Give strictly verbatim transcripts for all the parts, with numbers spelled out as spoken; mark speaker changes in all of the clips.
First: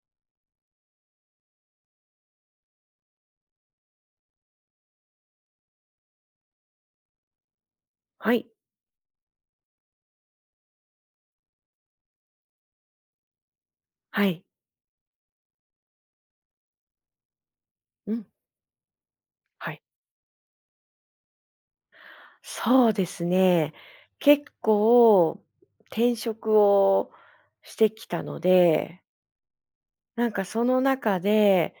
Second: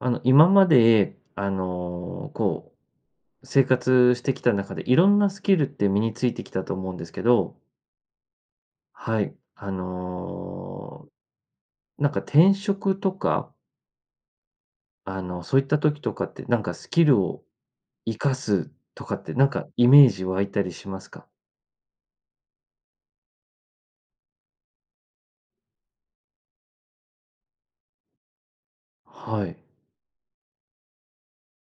Speaker 1: あの、今まで、あの、こう、生活してきた中で色んなスキルって身についてきたと思うんですけど
Speaker 2: はい。
Speaker 1: はい、あの、なんか転職とか
Speaker 2: はい。
Speaker 1: あの、そういった時とかって、なんかスキルを
Speaker 2: う
Speaker 1: 活
Speaker 2: ん。
Speaker 1: かすとかって、なんか
Speaker 2: はい。
Speaker 1: イメージ湧いたりしますか？
Speaker 2: そうですね。結構、転職をしてきたので
Speaker 1: はい。
Speaker 2: なんかその中で、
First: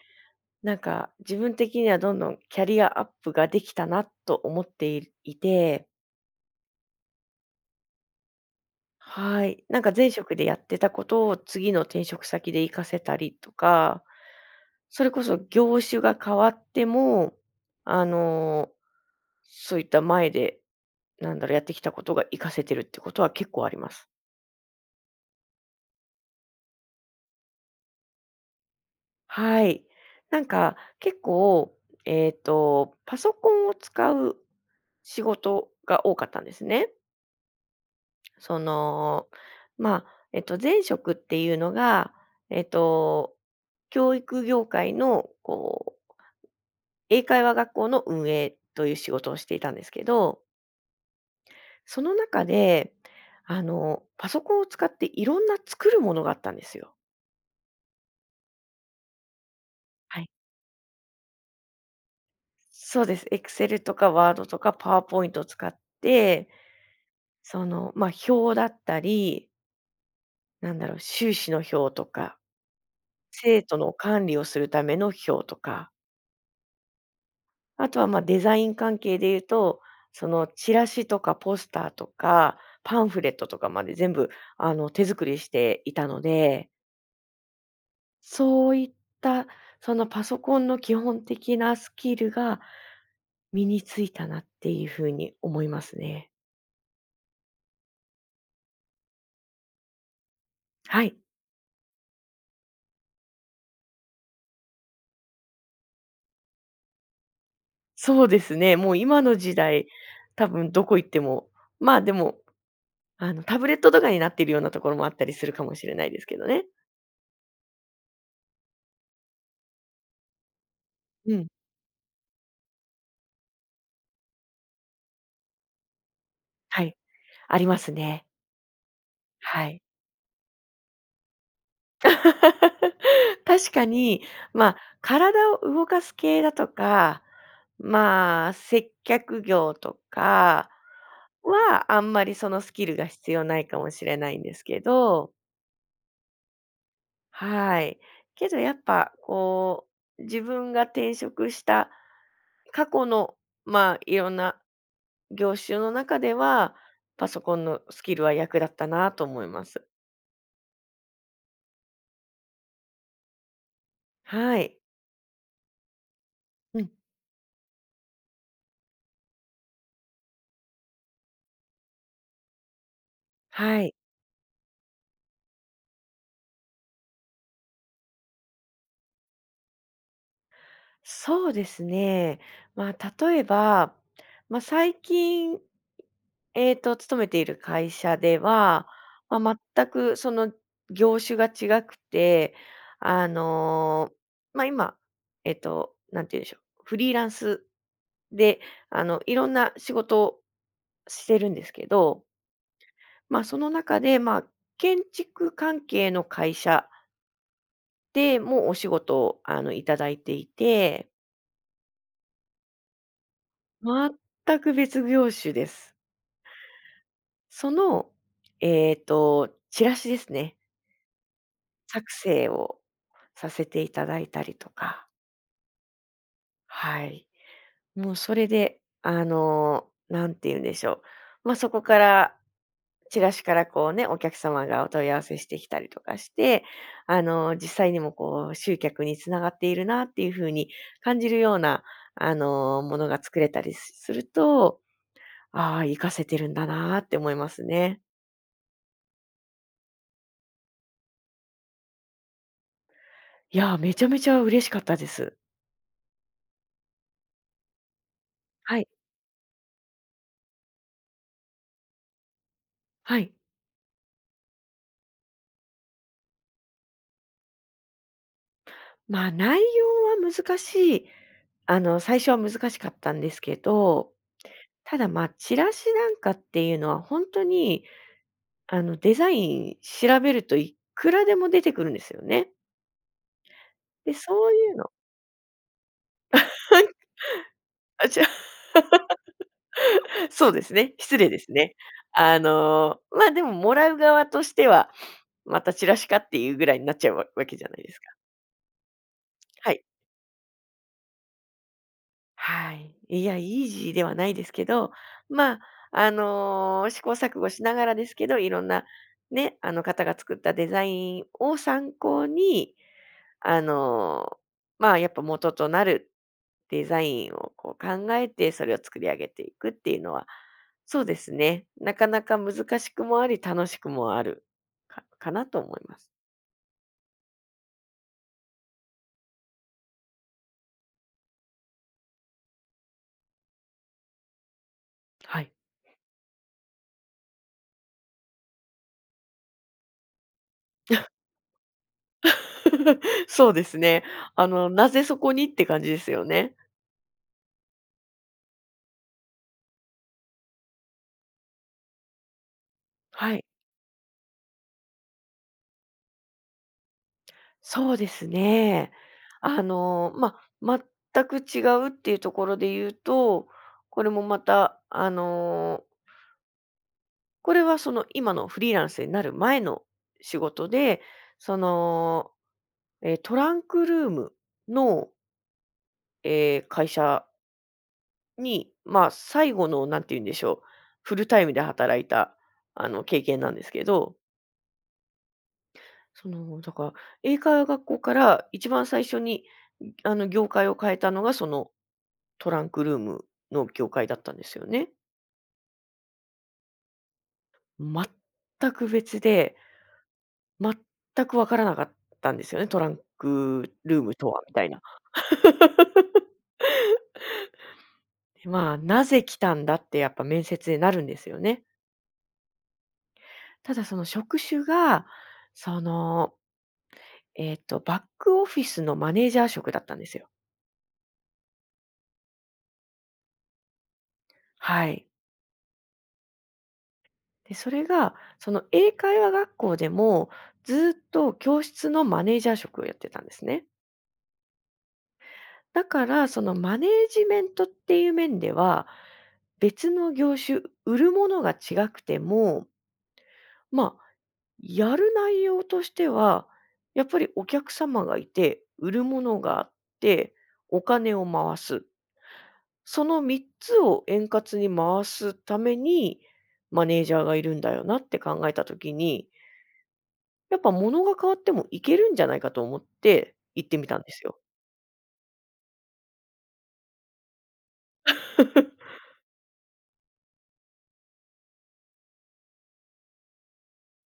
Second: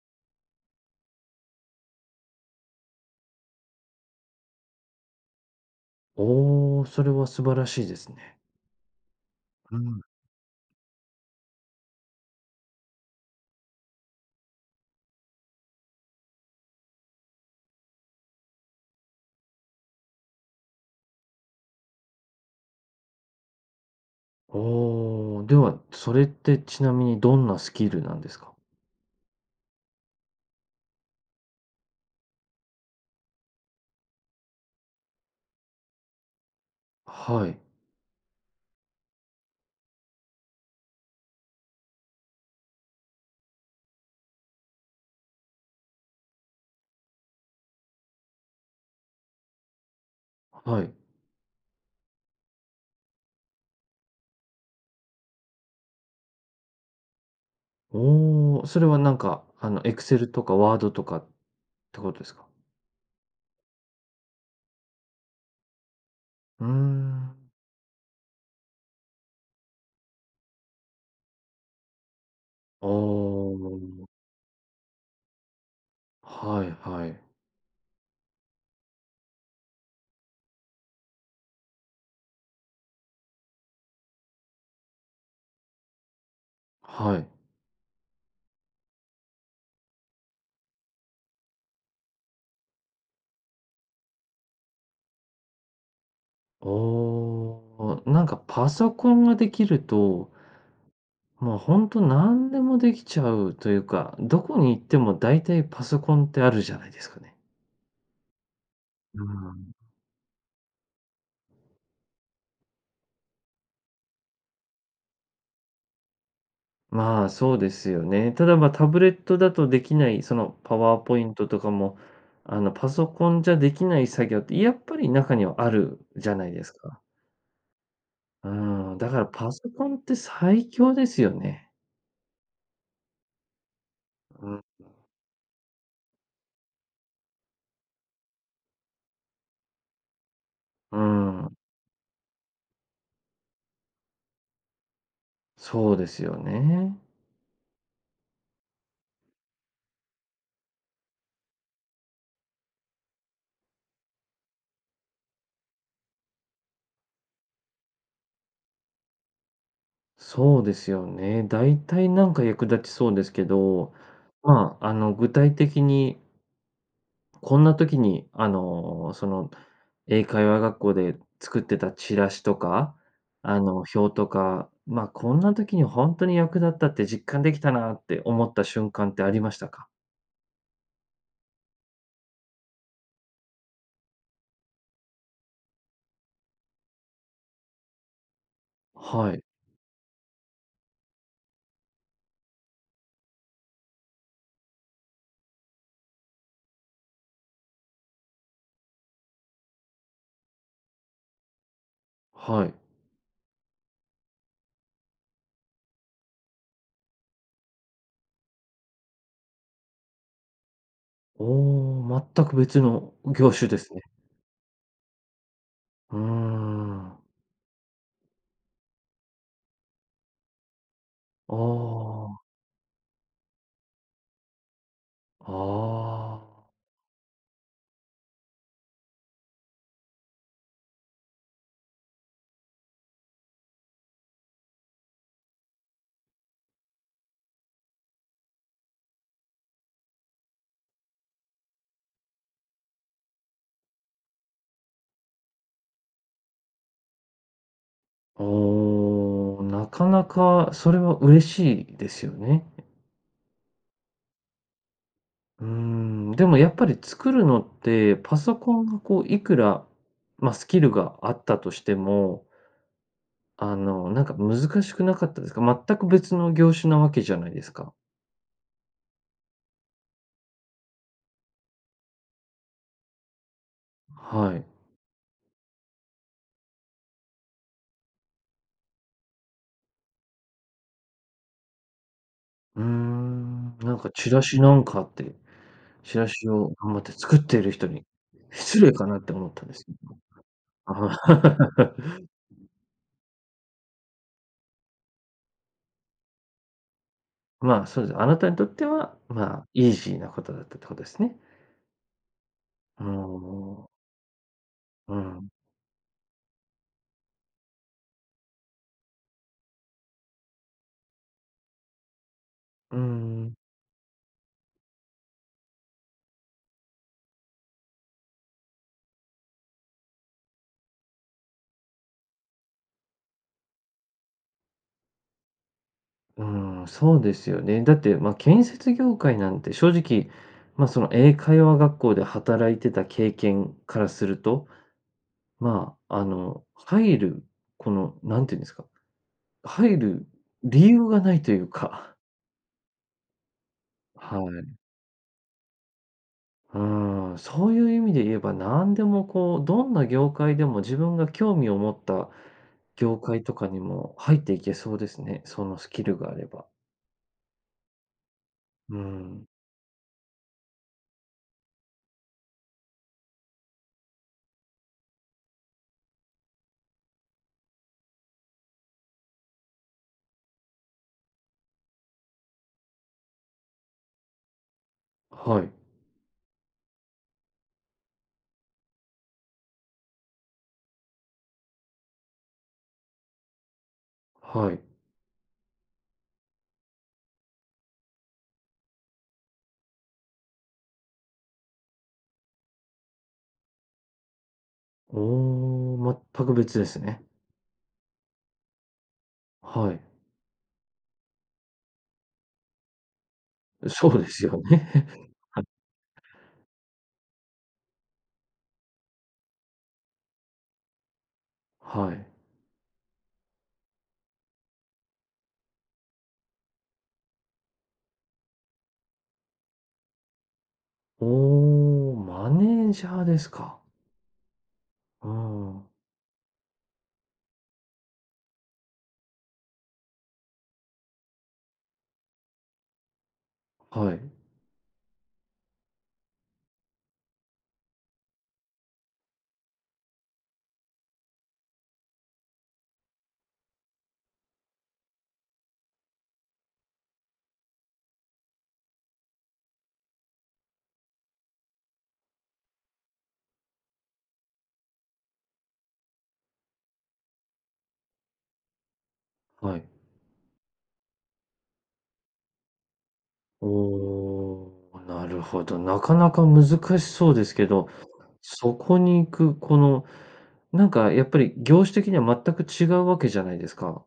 Speaker 2: なんか自分的には、どんどんキャリアアップができたなと思っていいて
Speaker 1: おお、それは素晴らしいですね。
Speaker 2: はい。
Speaker 1: う
Speaker 2: なんか
Speaker 1: ん。
Speaker 2: 前職でやってたことを次の転職先で活かせたりとか、それこそ業種が変わっても、あの、そういった、前で、なんだろう、やってきたことが生かせてるってことは結構あります。
Speaker 1: おお。では、それってちなみにどんなスキルなんですか？
Speaker 2: はい。なんか結構、えっと、パソコンを使う仕事が多かったんですね。
Speaker 1: はい。
Speaker 2: その、まあ、えっと、前職っていうのが、ええと、教育業界のこう英会話学校の運営という仕事をしていたんですけど。
Speaker 1: はい。
Speaker 2: その中で、あのパソコンを使って、色んな作るものがあったんですよ。
Speaker 1: おお。それはなんか、あの、
Speaker 2: はい。
Speaker 1: Excel とか Word とかってことですか？
Speaker 2: そうです。Excel とか Word とか PowerPoint を使って
Speaker 1: うーん。
Speaker 2: その、ま、表だったりなんだろう。収支の表とか、
Speaker 1: あ
Speaker 2: 生徒の
Speaker 1: あ。
Speaker 2: 管理をするための表とか。
Speaker 1: はいはい。
Speaker 2: あとは、ま、デザイン関係でいうと、そのチラシとかポスターとかパンフレットとかまで、全部あの手作りしていたので。
Speaker 1: はい。
Speaker 2: そういった、そのパソコンの基本的なスキルが、身に付いたなっていう風に思いますね。
Speaker 1: ああ。あ、なんかパソコンができると
Speaker 2: はい。
Speaker 1: まあ、ほんと何でもできちゃうというか、どこに行っても大体パソコンってあるじゃないですかね。
Speaker 2: そうですね、もう
Speaker 1: ゆ
Speaker 2: 今
Speaker 1: う
Speaker 2: の時
Speaker 1: ん。
Speaker 2: 代、多分どこ行ってもまあでもあの、タブレットとかになってるようなところもあったりするかもしれないですけどね。
Speaker 1: まあ、そうですよね。ただ、ま、タブレットだとできないその、パワーポイ
Speaker 2: う
Speaker 1: ント
Speaker 2: ん。
Speaker 1: とかも、あの、パソコンじゃできない作業って、やっぱり中にはあるじゃないです
Speaker 2: はい、
Speaker 1: か。
Speaker 2: ありますね。
Speaker 1: うーん、だからパ
Speaker 2: は
Speaker 1: ソ
Speaker 2: い。
Speaker 1: コンって最強ですよね。
Speaker 2: 確かに、
Speaker 1: うん。
Speaker 2: ま、体を動かす系だとか、まあ、接客業とか
Speaker 1: うーん。
Speaker 2: は、あんまりそのスキルが必要ないかもしれないんですけど
Speaker 1: そうですよね。
Speaker 2: はい、けどやっぱ、こう、自分が転職した過去の、まあ、いろんな業種の中では、パソコンのスキルは役立ったなと思います。
Speaker 1: そうですよね。大体なんか役立ちそうですけど、
Speaker 2: は
Speaker 1: ま
Speaker 2: い。
Speaker 1: あ、あの、具体的に
Speaker 2: うん。
Speaker 1: こんな時に、あの、その、英会話学校で作ってたチラシとか、あ
Speaker 2: は
Speaker 1: の、
Speaker 2: い。
Speaker 1: 表とか、まあ、こんな時にほんとに役立ったって実感できたなって思った瞬間ってありましたか？
Speaker 2: そうですね。まあ、例えば、ま、最近、えっと、勤めている会社では、
Speaker 1: はい。
Speaker 2: ま、全くその業種が違くて、あの、ま、今、えっと、なんて言うんしょう、フリーランスで、あの、いろんな仕事してるんですけど
Speaker 1: はい。
Speaker 2: ま、その中で、まあ、建築関係の会社でも、お仕事、あの、いただいていて
Speaker 1: おお、全く別の業種ですね。
Speaker 2: 全く別業種です。
Speaker 1: うーん。
Speaker 2: その、えっと、チラシですね。
Speaker 1: あ
Speaker 2: 作
Speaker 1: あ。
Speaker 2: 成をさせていただいたりとか。
Speaker 1: ああ。
Speaker 2: はい。もうそれで、あの、なんて言うんでしょう、ま、そこから、チラシから、こうね、お客様がお問い合わせしてきたりとかして、あの、実際にも、こう、集客につながっているなっていうふうに感じるような、あの、ものが作れたりすすると、ああ、生かせてるんだなあって思いますね。
Speaker 1: おお、なかなかそれは嬉しいですよね。
Speaker 2: いや、めちゃめちゃ嬉しかったです。
Speaker 1: うーん。でもやっぱり作るのって、パソコ
Speaker 2: はい。
Speaker 1: ンが、こう、いくら、ま、スキルがあったとしても
Speaker 2: はい。
Speaker 1: あの、なんか難しくなかったですか？全く別の業種なわけじゃないですか。
Speaker 2: ま、内容は難しい。あの、最初は難しかったんですけど、
Speaker 1: はい。
Speaker 2: ただ、ま、チラシなんかっていうのは、ほんとに、あの、デザイン調べるといくらでも出てくるんですよね。
Speaker 1: うーん、なんか、
Speaker 2: で、
Speaker 1: 「チラ
Speaker 2: そう
Speaker 1: シ
Speaker 2: い
Speaker 1: な
Speaker 2: う
Speaker 1: ん
Speaker 2: の
Speaker 1: か」って。チラシを頑 張って作っている人に
Speaker 2: あちゃ。
Speaker 1: 失礼かなって思ったんですけども。
Speaker 2: そうですね、失礼ですね。あの、ま、でも、もらう側としては、またチラシかっていうぐらいんなっちゃうわわけじゃない
Speaker 1: まあ、
Speaker 2: です
Speaker 1: そう
Speaker 2: か。
Speaker 1: ですね。あなたにとっては、ま、
Speaker 2: はい。
Speaker 1: イージーなことだったってことですね。
Speaker 2: はい。
Speaker 1: あ
Speaker 2: いや、イージ
Speaker 1: あ。
Speaker 2: ーではないですけど、
Speaker 1: うん。
Speaker 2: ま、あの、試行錯誤しながらですけど、いろんな、ね、あの、方が作ったデザインを参考に、
Speaker 1: うーん。
Speaker 2: あの、まあ、やっぱ元となるデザインをこう考えて、それを作り上げていくっていうのは、そうですね、なかなか難しくもあり、楽しくもある、かかなと思います。
Speaker 1: うーん、そうですよね。だって、ま、建設業界なんて正直、ま、その、英会話学校で働いてた経験からすると、
Speaker 2: はい。
Speaker 1: まあ、あの、入るこの、何て言うんですか、入る理由 がないというか。
Speaker 2: そうですね。
Speaker 1: は
Speaker 2: あの、
Speaker 1: い。
Speaker 2: なぜそこにって感じですよね。
Speaker 1: うーん、そういう意味で言えば何でも、こう、どんな業界でも自分が興味を持った業
Speaker 2: はい。
Speaker 1: 界とかにも入っていけそうですね、そのスキルがあれば。
Speaker 2: そうですね。
Speaker 1: うーん。
Speaker 2: あの、ま、全く違うっていうところで言うと、これもまた、あのこれはその、今のフリーランスになる前の仕事で、その、え、トランクルームの
Speaker 1: はい。
Speaker 2: ええ、会社に、ま、最後の、なんてゆうんでしょう、フルタイムで働いた、あの、経験なんですけど
Speaker 1: はい。
Speaker 2: その、だから英会話学校から一番最初に、ん、あの、業界を変えたのが、そのトランクルームの業界だったんですよね。
Speaker 1: おお、全く別ですね。
Speaker 2: 全く別で
Speaker 1: はい。
Speaker 2: 全く分からなかったんですよね、トランクルー
Speaker 1: そ
Speaker 2: ム
Speaker 1: うで
Speaker 2: とは、
Speaker 1: す
Speaker 2: み
Speaker 1: よ
Speaker 2: たいな。
Speaker 1: ね。
Speaker 2: まあ、「なぜ来たんだ？」って、やっぱ面接でなるんですよね。
Speaker 1: はい。
Speaker 2: ただ、その職種が、その、えっと、バックオフィスのマネージャー職だったんですよ。
Speaker 1: おお、マネージャーですか。
Speaker 2: はい。
Speaker 1: ああ。
Speaker 2: で、それが、その、英会話学校でもずっと教室のマネージャー職をやってたんですね。
Speaker 1: はい。
Speaker 2: だから、その、マネージメントっていう面では、別の業種、売るものが違くてもま、やる内容としては、やっぱりお客様がいて、売るものがあって、お金を回す。そのみっつを円滑に回すために、マネージャーがいるんだよなって考えた時に
Speaker 1: はい。
Speaker 2: やっぱ、ものが変わってもいけるんじゃないかと思って行
Speaker 1: お
Speaker 2: ってみたんですよ。
Speaker 1: お、なるほど。なかなか難しそうですけど、そ こに行く、この、なんか、やっぱり、業種的には全く違うわけじゃないですか。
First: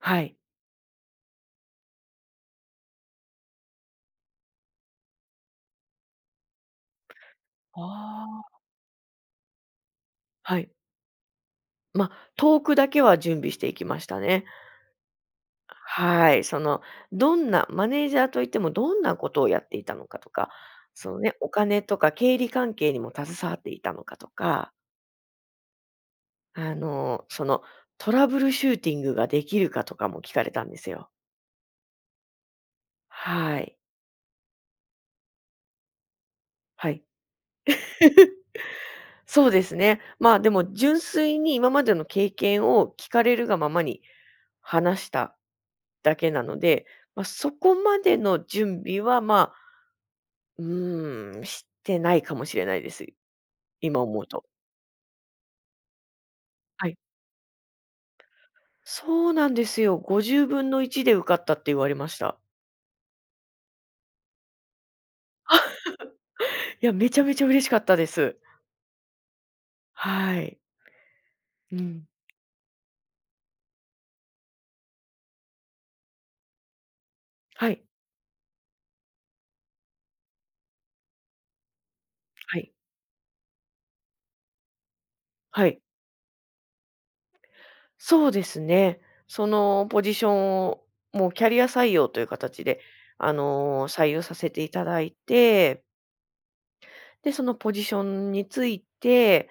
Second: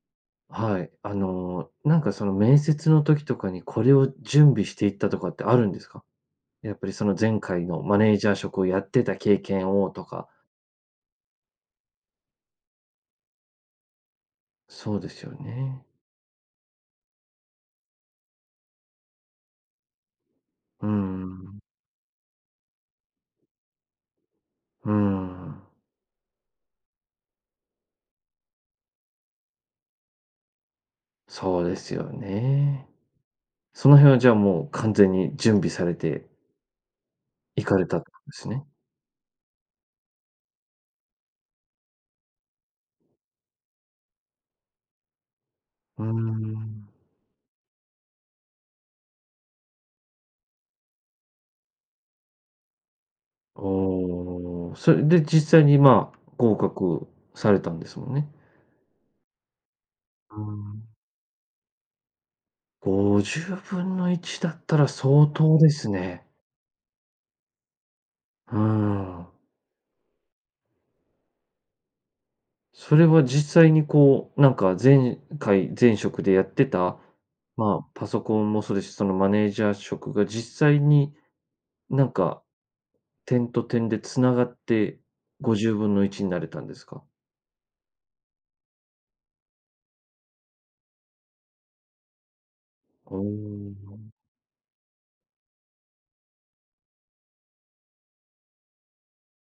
Speaker 2: はい。
Speaker 1: はい、あの、なんか、その面接の時とかにこれを準備していったとかってあるんですか？やっぱりその前回のマネージ
Speaker 2: あ
Speaker 1: ャー
Speaker 2: あ。
Speaker 1: 職をやってた経験をとか。
Speaker 2: はい。ま、トークだけは準備していきましたね。
Speaker 1: そうですよね。
Speaker 2: はい。その、どんなマネージャーといってもどんなことをやっていたのかとか、
Speaker 1: ふー
Speaker 2: そのね、お
Speaker 1: ん。
Speaker 2: 金とか経理関係にも携わっていたのかとか
Speaker 1: ふーん。
Speaker 2: あの、その、トラブルシューティングができるかとかも聞かれたんですよ。
Speaker 1: そうですよね。
Speaker 2: はい。
Speaker 1: その辺は、じゃあ、もう完全に準備されて
Speaker 2: はい。
Speaker 1: 行かれたって感じっ すね？
Speaker 2: そうですね。まあ、でも純粋に今までの経験を聞かれるがままに話した
Speaker 1: うー
Speaker 2: だけなので、
Speaker 1: ん。
Speaker 2: ま、そこまでの準備は、まあ、うーん、してないかもしれないです。
Speaker 1: あ
Speaker 2: 今思うと。
Speaker 1: あ、それで実際に、まあ、合
Speaker 2: はい。
Speaker 1: 格されたんですもんね。
Speaker 2: そうなんですよ。ご
Speaker 1: う
Speaker 2: じゅう
Speaker 1: ー
Speaker 2: ぶんのい
Speaker 1: ん。
Speaker 2: ちで受かったって言われました。
Speaker 1: ごじゅうぶんのいちだったら相当ですね。
Speaker 2: いや、めちゃめちゃ嬉しかったです。
Speaker 1: うーん。
Speaker 2: はい。うん。
Speaker 1: それは実際に、こう、なんか、前回前職でやってた、
Speaker 2: は
Speaker 1: ま
Speaker 2: い。
Speaker 1: あ、パソコンもそうですし、そのマネージャー職が実際に、なんか、
Speaker 2: はい。
Speaker 1: 点と点で繋がってご
Speaker 2: は
Speaker 1: じゅう
Speaker 2: い。
Speaker 1: ぶんのいちになれたんですか？
Speaker 2: そうですね。そのポジションを、もうキャリア採用という形で、
Speaker 1: あ、お
Speaker 2: あの、採
Speaker 1: お。
Speaker 2: 用させていただいてで、そのポジションに就いて、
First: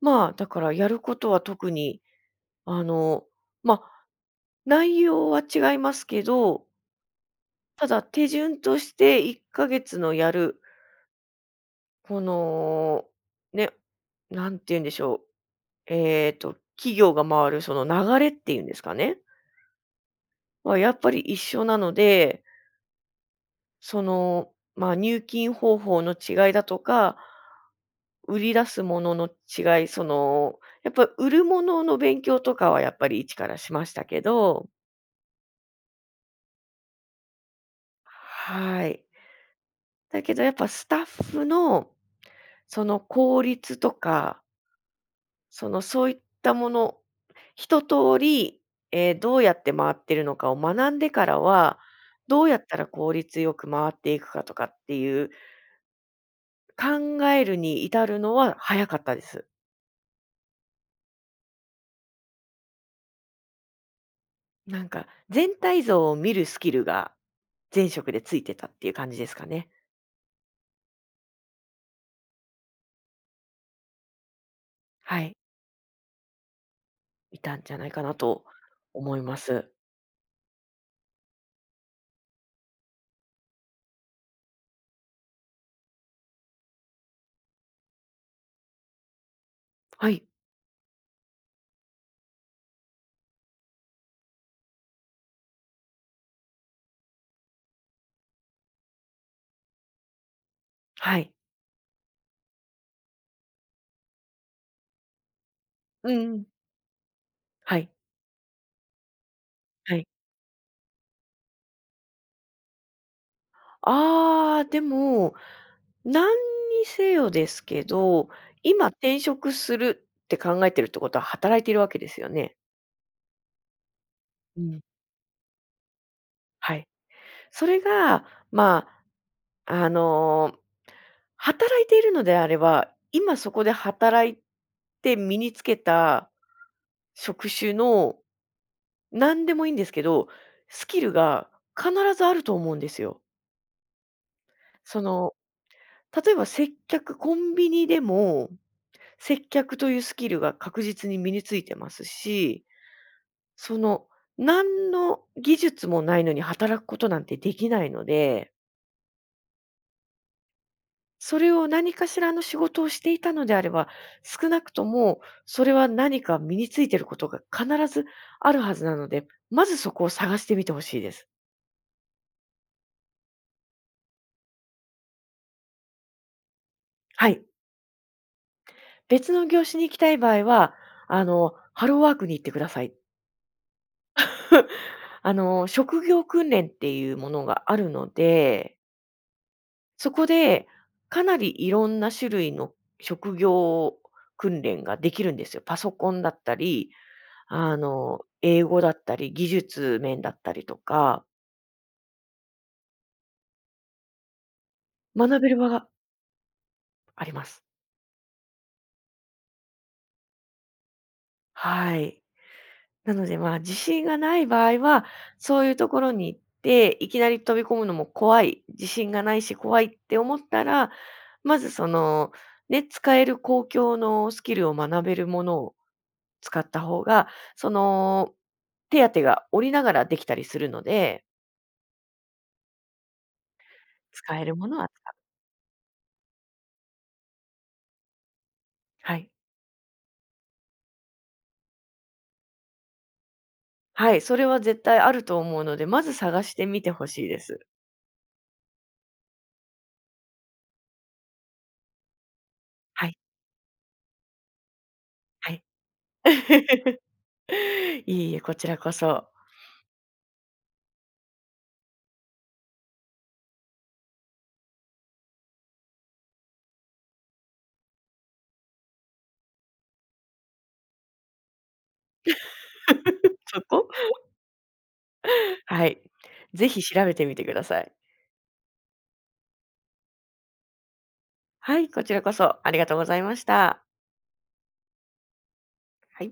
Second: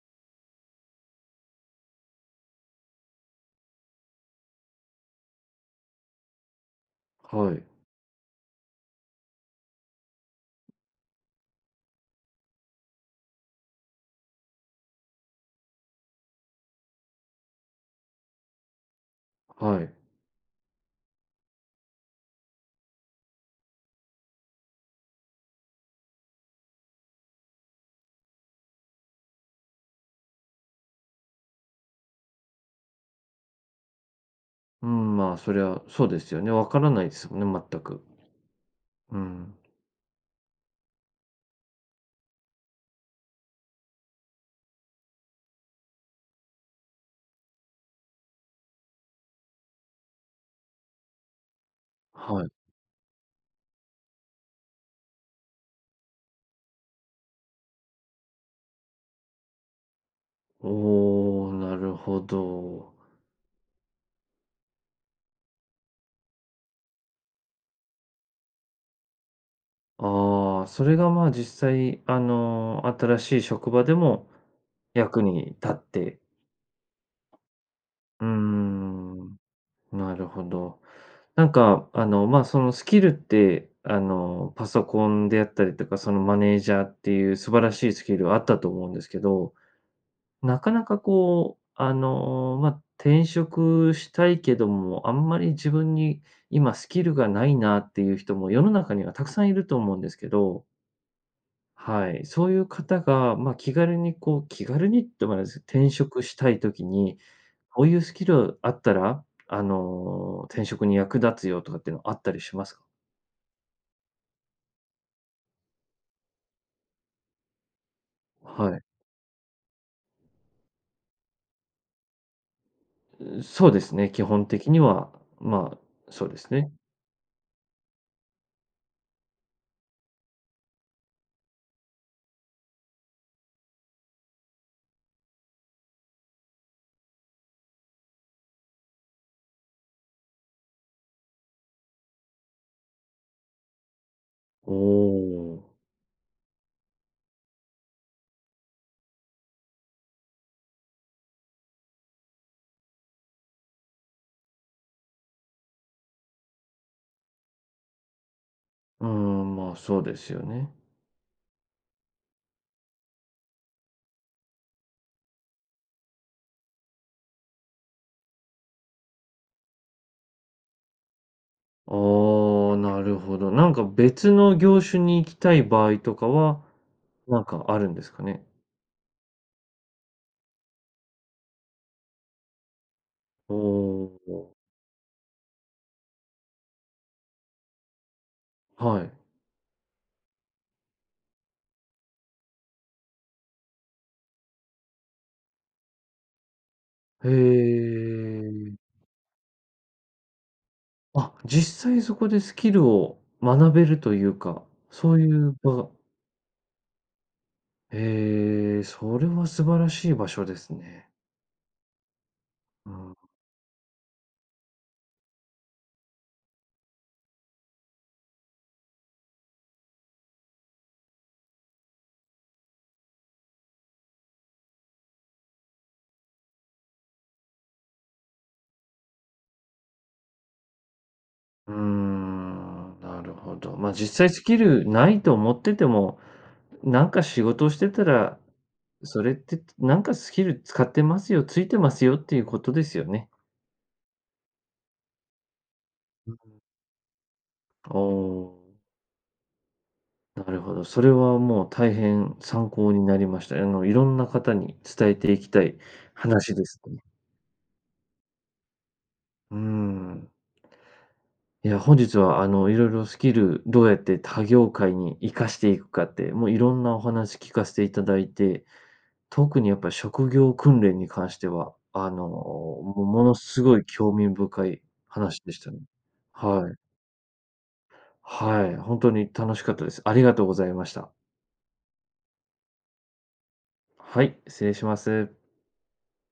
Speaker 2: まあ、だからやることは特に、あの、ま、内容は違いますけど
Speaker 1: はい。
Speaker 2: ただ手順として、いっかげつのやるこの、ね、何て言うんでしょう、ええと、企業が回るその流れっていうんですかね。
Speaker 1: はい。
Speaker 2: は、やっぱり一緒なのでその、ま、入金方法の違いだとか売り出すものの違いその、やっぱ売るものの勉強とかは、やっぱり一からしましたけど。
Speaker 1: うん、ま、そりゃ、そうですよね。分からないすもんね、全く。
Speaker 2: はい。
Speaker 1: うん。
Speaker 2: だけどやっぱスタッフの、その効率とかそのそういったもの、一通り、え、どうやって回っているのかを学んでからは、
Speaker 1: は
Speaker 2: ど
Speaker 1: い。
Speaker 2: うやったら効率よく回っていくかとかっていう考えるに至るのは早かったです。
Speaker 1: おお、なるほど。
Speaker 2: なんか、全体像を見るスキルが前職でついてたっていう感じですかね。
Speaker 1: ああ、それがま、実際あの、新しい職場でも
Speaker 2: は
Speaker 1: 役
Speaker 2: い。
Speaker 1: に立って。
Speaker 2: いたんじゃないかな
Speaker 1: う
Speaker 2: と思い
Speaker 1: ん。
Speaker 2: ます。
Speaker 1: なるほど。なんかあの、ま、その、スキルって、あの、パソコンであったりとか、そのマネージャーっていう素晴らしいスキルはあったと思うんですけど。
Speaker 2: はい。
Speaker 1: なかなかこう、あの、ま、転職したいけども、あんまり自分に今スキルが無いなっていう人も世の中にはたくさん居ると思うんですけど。
Speaker 2: はい。
Speaker 1: はい。そういう方が、ま、気軽にこう気軽にってわかんないす転
Speaker 2: うん
Speaker 1: 職し
Speaker 2: うん。
Speaker 1: たい時に、
Speaker 2: は
Speaker 1: こう
Speaker 2: い。
Speaker 1: いうスキルあったら、あ
Speaker 2: はい。
Speaker 1: の、転職に役立つよとかってのあったりしますか？
Speaker 2: ああ、でも何にせよですけど、
Speaker 1: はい。
Speaker 2: 今転職するって考えてるってことは働いてるわけですよね？
Speaker 1: うそうですね、基本
Speaker 2: う
Speaker 1: 的に
Speaker 2: ん。
Speaker 1: は、まあそうです
Speaker 2: は
Speaker 1: ね。
Speaker 2: い、それがまあ、あの、働いているのであれば、今そこで働いて身につけた職種の、なんでもいんですけど、スキルが必ずあると思うんですよ。
Speaker 1: お
Speaker 2: その、
Speaker 1: お、お。
Speaker 2: 例えば接客、コンビニでも接客とゆうスキルが確実に身に付いてますし、その、なんの技術もないのに働くことなんてできないので
Speaker 1: うーん、まあ、そうですよね。
Speaker 2: それを、何かしらの仕事をしていたのであれば、少なくともそれは何か身についてることが必ずあるはずなので、まずそこを探してみてほしいです。
Speaker 1: ああ、なるほど。なんか別の業種に行きたい場合とかは、
Speaker 2: は
Speaker 1: な
Speaker 2: い。
Speaker 1: んかあるんですかね？
Speaker 2: 別の業種に行きたい場合は、あの、ハローワークに行ってください。
Speaker 1: おお、ほう。
Speaker 2: あの、職業訓練ってゆうものがあるので
Speaker 1: はい。
Speaker 2: そこで、かなり色んな種類の職業訓練が出来るんですよ。パソコンだったり、
Speaker 1: へ
Speaker 2: あの、英
Speaker 1: え。
Speaker 2: 語だったり、技術面だったりとか。
Speaker 1: あ、実際そこでスキルを学べるというか、そうい
Speaker 2: 学べ
Speaker 1: う
Speaker 2: る場が
Speaker 1: 場
Speaker 2: あります。
Speaker 1: へえ、それは素晴らしい場所ですね。
Speaker 2: はい。
Speaker 1: う
Speaker 2: な
Speaker 1: ん。
Speaker 2: ので、ま、自信がない場合は、そういうところに行って、いきなり飛び込むのも怖い、自信が無いし怖いって思ったら、まず、その、ね、使える公共のスキルを学べるものを使った方が、その、手当てが下りながら出来たりするので。
Speaker 1: うーん、なるほど。まあ、実際
Speaker 2: 使
Speaker 1: ス
Speaker 2: える
Speaker 1: キ
Speaker 2: もの
Speaker 1: ル
Speaker 2: は使う。
Speaker 1: ないと思ってても、なんか仕事をしてたら、
Speaker 2: は
Speaker 1: そ
Speaker 2: い。
Speaker 1: れってて、なんかスキル使ってますよ、ついてますよっていうことですよね。
Speaker 2: はい、それは絶対あると思うので、まず探し てみて欲しいです。
Speaker 1: ああ。なるほど、それはもう大変参考に
Speaker 2: はい。
Speaker 1: なりました。え、あの、色んな方に伝えていき
Speaker 2: はい。
Speaker 1: たい話です。
Speaker 2: いえ、こちらこそ。
Speaker 1: うーん。いや、本日は、あの、色々スキル、どうやって他業界に活かしていくかって、もう色んなお話聞かせていただいて、特にやっぱり職業訓練に関しては、あの、ももの
Speaker 2: そ
Speaker 1: すごい
Speaker 2: こ。
Speaker 1: 興味深い話でしたね。
Speaker 2: はい、ぜ
Speaker 1: はい。
Speaker 2: ひ調べてみてください。
Speaker 1: はい、ほんとに楽しかったです。ありがとうございました。
Speaker 2: はい、こちらこそ、ありがとうございました。
Speaker 1: はい、失礼します。
Speaker 2: はい。